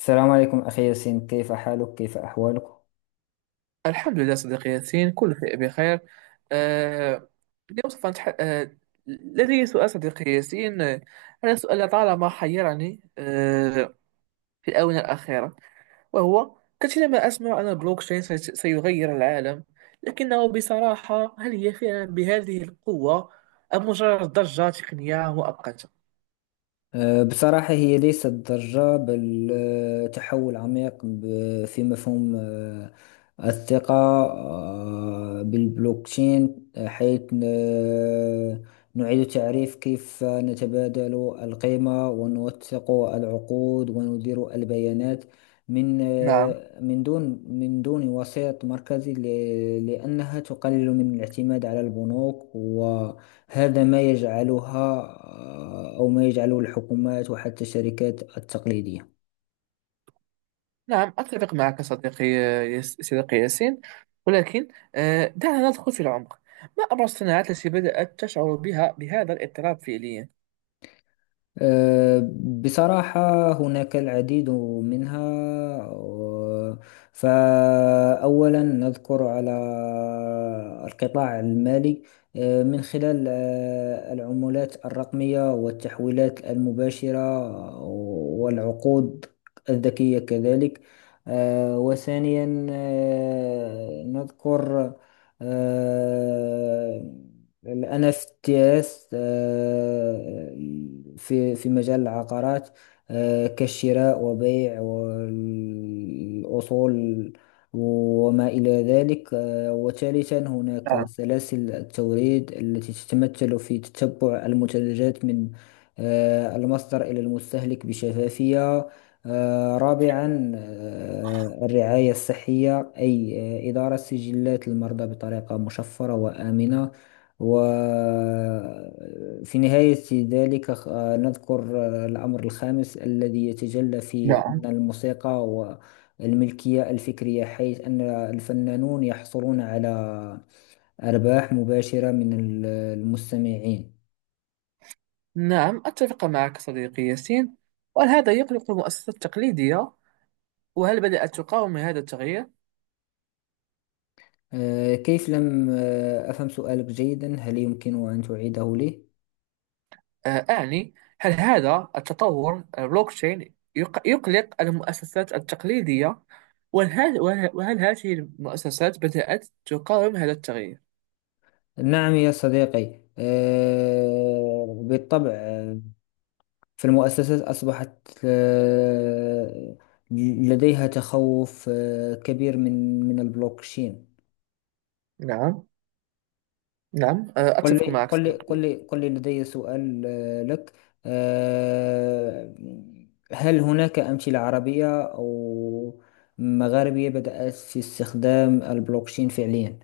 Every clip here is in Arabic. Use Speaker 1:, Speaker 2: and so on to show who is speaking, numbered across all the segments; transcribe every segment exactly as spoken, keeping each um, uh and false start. Speaker 1: السلام عليكم أخي ياسين، كيف حالك؟ كيف أحوالك؟
Speaker 2: الحمد لله صديقي ياسين، كل شيء بخير. آه، اليوم سوف نتح... آه، لدي سؤال صديقي ياسين. آه، هذا سؤال طالما حيرني آه، في الآونة الأخيرة، وهو كثيرا ما أسمع أن البلوكشين سي- سيغير العالم، لكنه بصراحة، هل هي فعلا بهذه القوة أم مجرد ضجة تقنية مؤقتة؟
Speaker 1: أه، بصراحة هي ليست ضجة، بل أه، تحول عميق ب- في مفهوم أه، الثقة أه، بالبلوكتشين، أه، حيث أه، نعيد تعريف كيف نتبادل القيمة، ونوثق العقود، وندير البيانات من
Speaker 2: نعم،
Speaker 1: أه، من دون من دون وسيط مركزي، ل- لأنها تقلل من الاعتماد على البنوك. هذا ما يجعلها آه، أو ما يجعله الحكومات وحتى الشركات التقليدية.
Speaker 2: نعم، أتفق معك صديقي. يس- صديقي ياسين، ولكن آه، دعنا ندخل في العمق. ما أبرز الصناعات التي بدأت تشعر بها بهذا الاضطراب فعليا؟
Speaker 1: أه، بصراحة هناك العديد منها. و- فأولا نذكر على القطاع المالي، أه، من خلال أه، العملات الرقمية والتحويلات المباشرة، آه، والعقود الذكية كذلك. أه، وثانيا أه، نذكر أه، ال إن إف تيز آه، في في مجال العقارات، آه، كالشراء وبيع والأصول وما إلى ذلك. آه، وثالثا هناك
Speaker 2: نعم،
Speaker 1: سلاسل التوريد التي تتمثل في تتبع المنتجات من آه، المصدر إلى المستهلك بشفافية. آه، رابعا آه، الرعاية الصحية، أي آه، إدارة سجلات المرضى بطريقة مشفرة وآمنة. وفي نهاية ذلك خ- آه، نذكر آه، الأمر الخامس الذي يتجلى في
Speaker 2: نعم،
Speaker 1: أن الموسيقى والملكية الفكرية، حيث أن الفنانون يحصلون على أرباح مباشرة من ال- المستمعين.
Speaker 2: نعم، أتفق معك صديقي ياسين. وهل هذا يقلق المؤسسات التقليدية؟ وهل بدأت تقاوم هذا التغيير؟
Speaker 1: آه، كيف، لم آه، أفهم سؤالك جيدا، هل يمكن أن تعيده لي؟
Speaker 2: آه، أعني، هل هذا التطور البلوكتشين يق- يقلق المؤسسات التقليدية؟ وهل, وهل, وهل هذه المؤسسات بدأت تقاوم هذا التغيير؟
Speaker 1: نعم يا صديقي، آه، بالطبع. آه، فالمؤسسات أصبحت آه، لديها تخوف آه، كبير من من البلوكشين.
Speaker 2: نعم، نعم، آه،
Speaker 1: قل
Speaker 2: أتفق
Speaker 1: لي
Speaker 2: معك
Speaker 1: قل لي قل
Speaker 2: صديقي.
Speaker 1: لي قل لي لدي سؤال آه، لك. آه، هل هناك أمثلة عربية أو مغاربية بدأت في استخدام البلوكشين فعليا؟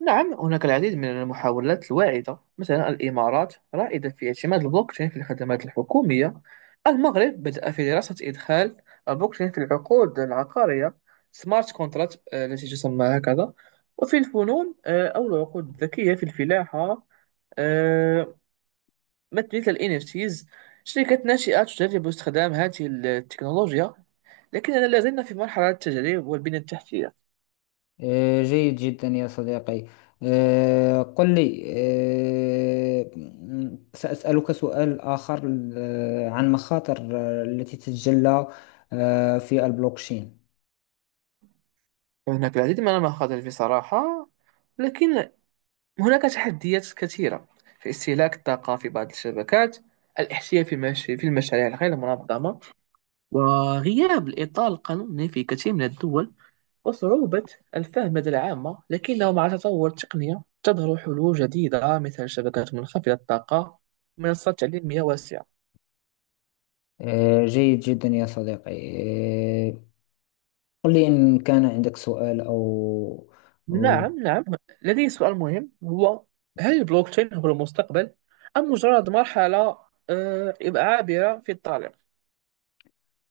Speaker 2: نعم، هناك العديد من المحاولات الواعدة. مثلا، الإمارات رائدة في اعتماد البلوكتشين في الخدمات الحكومية. المغرب بدأ في دراسة إدخال البلوكتشين في العقود العقارية، سمارت كونتراكت التي تسمى هكذا. وفي الفنون، آه، أو العقود الذكية في الفلاحة، آه، مثل ال N F Ts. شركات ناشئة تجرب استخدام هذه التكنولوجيا، لكننا لا زلنا في مرحلة التجريب والبنية التحتية.
Speaker 1: آه، جيد جدا يا صديقي. آه، قل لي، آه، م- سأسألك سؤال آخر آه، عن مخاطر آه، التي تتجلى آه، في البلوكشين.
Speaker 2: هناك العديد من المخاطر بصراحة. لكن هناك تحديات كثيرة في استهلاك الطاقة في بعض الشبكات، الاحتيال في المش- في المشاريع الغير منظمة، وغياب الإطار القانوني في كثير من الدول، وصعوبة الفهم لدى العامة. لكنه مع تطور التقنية تظهر حلول جديدة، مثل شبكات منخفضة الطاقة ومنصات تعليمية واسعة.
Speaker 1: آه، جيد جدا يا صديقي. آه، قل لي إن كان عندك سؤال أو.
Speaker 2: نعم، نعم، لدي سؤال مهم هو: هل البلوكتشين هو المستقبل أم مجرد مرحلة آه، عابرة في الطريق؟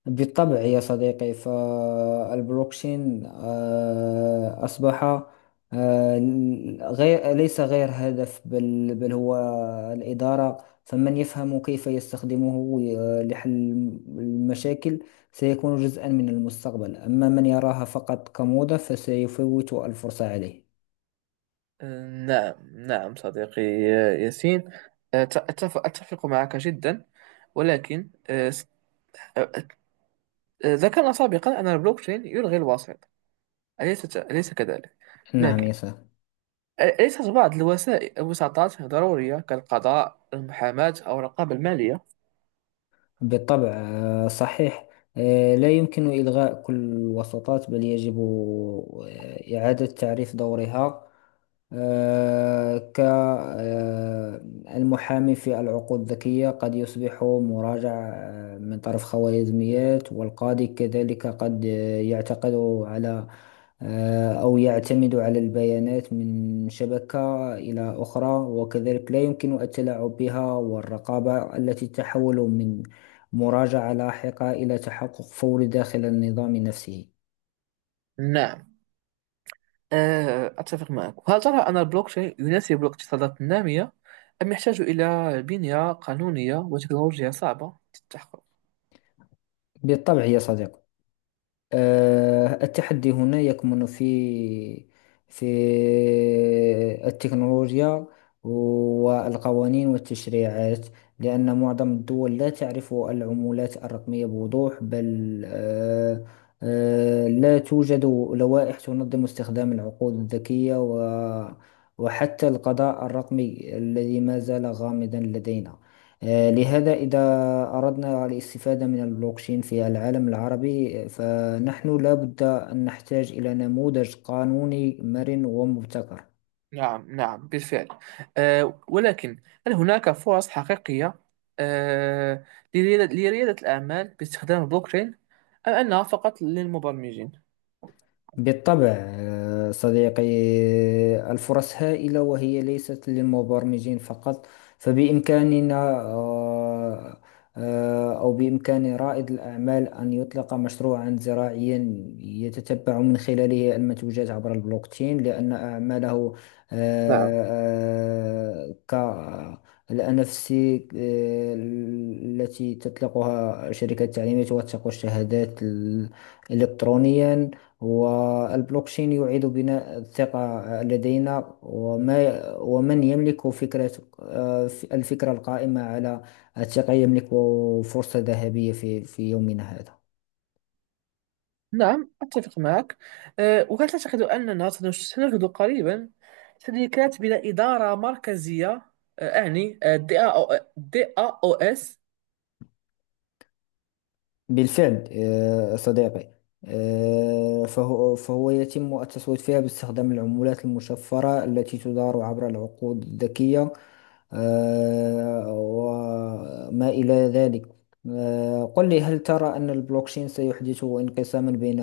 Speaker 1: بالطبع يا صديقي، فالبلوكشين آه، أصبح آه، غير، ليس غير هدف، بل بل هو الإدارة. فمن يفهم كيف يستخدمه آه، لحل المشاكل سيكون جزءا من المستقبل، أما من يراها فقط كموضة فسيفوت الفرصة عليه.
Speaker 2: آه، نعم، نعم صديقي آه، ياسين، آه، ت- أتف- أتفق معك جدا. ولكن آه، س- آه، آه، ذكرنا سابقا أن البلوكتشين يلغي الوسيط. أليس أليس كذلك؟
Speaker 1: نعم يا
Speaker 2: لكن،
Speaker 1: صاحبي.
Speaker 2: أليست بعض الوسائل، الوساطات، ضرورية، كالقضاء، المحاماة أو الرقابة المالية؟
Speaker 1: بالطبع. آه، صحيح. آه، لا يمكن إلغاء كل الوساطات، بل يجب آه، إعادة تعريف دورها، كالمحامي في العقود الذكية قد يصبح مراجع آه، من طرف خوارزميات، والقاضي كذلك قد آه، يعتقد على آه، أو يعتمد على البيانات من شبكة إلى أخرى، وكذلك لا يمكن التلاعب بها، والرقابة التي تحول من مراجعة لاحقة إلى تحقق فوري داخل النظام نفسه.
Speaker 2: نعم، آه، أتفق معك. وهل ترى أن البلوك تشين يناسب الاقتصادات النامية أم يحتاج إلى بنية قانونية وتكنولوجيا صعبة للتحقق؟
Speaker 1: بالطبع يا صديقي. آه، التحدي هنا يكمن في في التكنولوجيا والقوانين والتشريعات، لأن معظم الدول لا تعرف العملات الرقمية بوضوح، بل آه، آه، لا توجد لوائح تنظم استخدام العقود الذكية، و وحتى القضاء الرقمي الذي ما زال غامضا لدينا. آه، لهذا إذا أردنا الاستفادة من البلوكشين في العالم العربي، فنحن لابد أن نحتاج إلى نموذج قانوني مرن ومبتكر.
Speaker 2: نعم، نعم، بالفعل. آه، ولكن، هل هناك فرص حقيقية آه، لريادة لريادة الأعمال باستخدام البلوك تشين، أم أنها فقط للمبرمجين؟
Speaker 1: بالطبع آه، صديقي. آه، الفرص هائلة وهي ليست للمبرمجين فقط. فبإمكاننا آه، آه، أو بإمكان رائد الأعمال أن يطلق مشروعا زراعيا يتتبع من خلاله المنتوجات عبر البلوكتشين، لأن أعماله
Speaker 2: نعم،
Speaker 1: آه، آه، كالأنفس آه، التي تطلقها شركة التعليمات، توثق الشهادات ال- إلكترونيا. والبلوكشين يعيد بناء الثقة لدينا، وما ومن يملك فكرة، آه، الفكرة القائمة على الثقة يملك فرصة ذهبية في في يومنا هذا.
Speaker 2: نعم، أتفق معك. أه، وهل تعتقد أننا سنش- سنجد قريبا شركات بلا إدارة مركزية؟ أه، أعني آه، دي أو آه، دي أو إس.
Speaker 1: بالفعل آه، صديقي. آه، فهو فهو يتم التصويت فيها باستخدام العملات المشفرة التي تدار عبر العقود الذكية آه، وما إلى ذلك. آه، قل لي، هل ترى أن البلوكشين سيحدث انقساما بين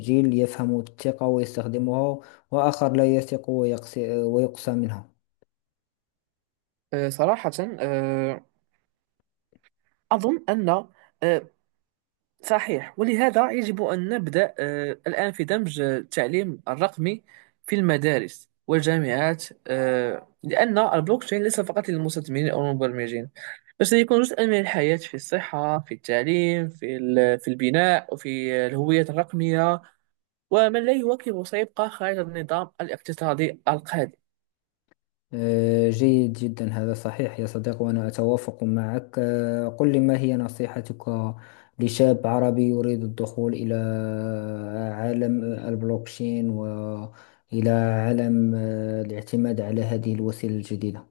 Speaker 1: جيل يفهم الثقة ويستخدمها، وآخر لا يثق ويقس- ويقسى منها؟
Speaker 2: آه، صراحة، أه، أظن أن، أه، صحيح، ولهذا يجب أن نبدأ آه، الآن في دمج آه، التعليم الرقمي في المدارس والجامعات، آه، لأن البلوكتشين ليس فقط للمستثمرين أو المبرمجين، بل سيكون جزءا من الحياة، في الصحة، في التعليم، في ال- في البناء، وفي الهوية الرقمية. ومن لا يواكب سيبقى خارج النظام الاقتصادي القادم.
Speaker 1: آه، جيد جدا، هذا صحيح يا صديق، وأنا أتوافق معك. آه، قل لي، ما هي نصيحتك لشاب عربي يريد الدخول إلى عالم البلوكشين، وإلى عالم آه، الاعتماد على هذه الوسيلة الجديدة؟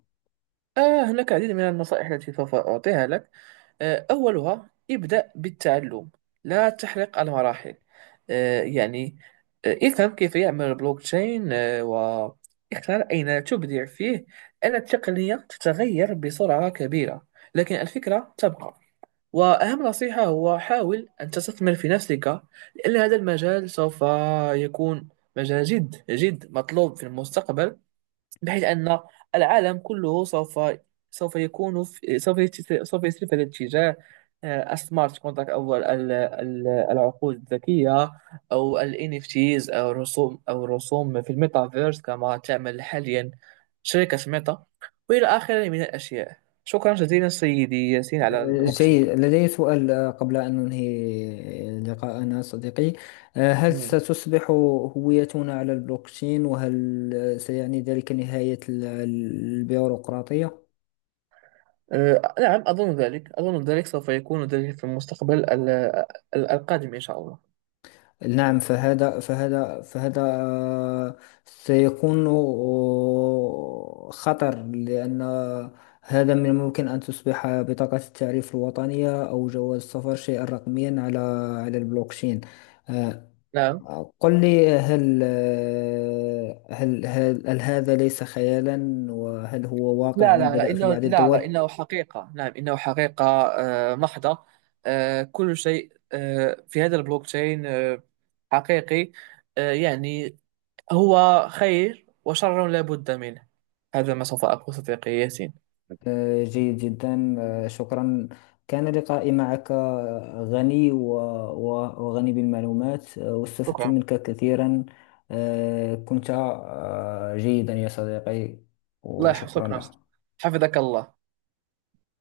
Speaker 2: آه هناك العديد من النصائح التي سوف أعطيها لك. آه، أولها: ابدأ بالتعلم، لا تحرق المراحل. آه، يعني، آه، افهم كيف يعمل البلوكتشين، آه، واختار أين تبدع فيه. أن التقنية تتغير بسرعة كبيرة، لكن الفكرة تبقى. وأهم نصيحة هو: حاول أن تستثمر في نفسك، لأن هذا المجال سوف يكون مجال جد جد مطلوب في المستقبل. بحيث أن العالم كله سوف سوف يكون في سوف يت- سوف يسير في هذا الاتجاه. آه، السمارت كونتراكت، أو ال- ال- ال- العقود الذكية، أو ال N F Ts، أو الرسوم، أو الرسوم في الميتافيرس، كما تعمل حاليا شركة ميتا، وإلى آخره من الأشياء. شكرا جزيلا سيدي ياسين على
Speaker 1: آه، جيد،
Speaker 2: وقتك.
Speaker 1: لدي سؤال آه، قبل أن ننهي لقاءنا صديقي. آه، هل
Speaker 2: مم.
Speaker 1: ستصبح هويتنا على البلوكشين؟ وهل آه، سيعني ذلك نهاية ال- البيروقراطية؟
Speaker 2: آه، نعم، أظن ذلك، أظن ذلك سوف يكون ذلك في المستقبل ال- ال- القادم، إن شاء الله.
Speaker 1: نعم، فهذا فهذا فهذا آه، سيكون آه، خطر، لأن هذا من الممكن أن تصبح بطاقة التعريف الوطنية أو جواز السفر شيئا رقميا على على البلوكشين. آه،
Speaker 2: نعم،
Speaker 1: قل لي، هل آه، هل هل, هل هذا ليس خيالا؟ وهل هو واقع
Speaker 2: لا، لا، لا،
Speaker 1: بدأ في
Speaker 2: إنه
Speaker 1: بعض
Speaker 2: لا لا
Speaker 1: الدول؟
Speaker 2: إنه حقيقة، نعم، إنه حقيقة آه، محضة. آه، كل شيء آه، في هذا البلوك تشين آه، حقيقي. آه، يعني، هو خير وشر لا بد منه. هذا ما سوف أقول، صديقي ياسين.
Speaker 1: آه، جيد جدا. آه، شكرا، كان لقائي معك آه، غني و- و- وغني بالمعلومات، آه، واستفدت
Speaker 2: شكرا،
Speaker 1: منك كثيرا. آه، كنت آه، جيدا يا صديقي،
Speaker 2: الله يحفظك.
Speaker 1: وشكرا
Speaker 2: شكرا،
Speaker 1: لك.
Speaker 2: حفظك الله.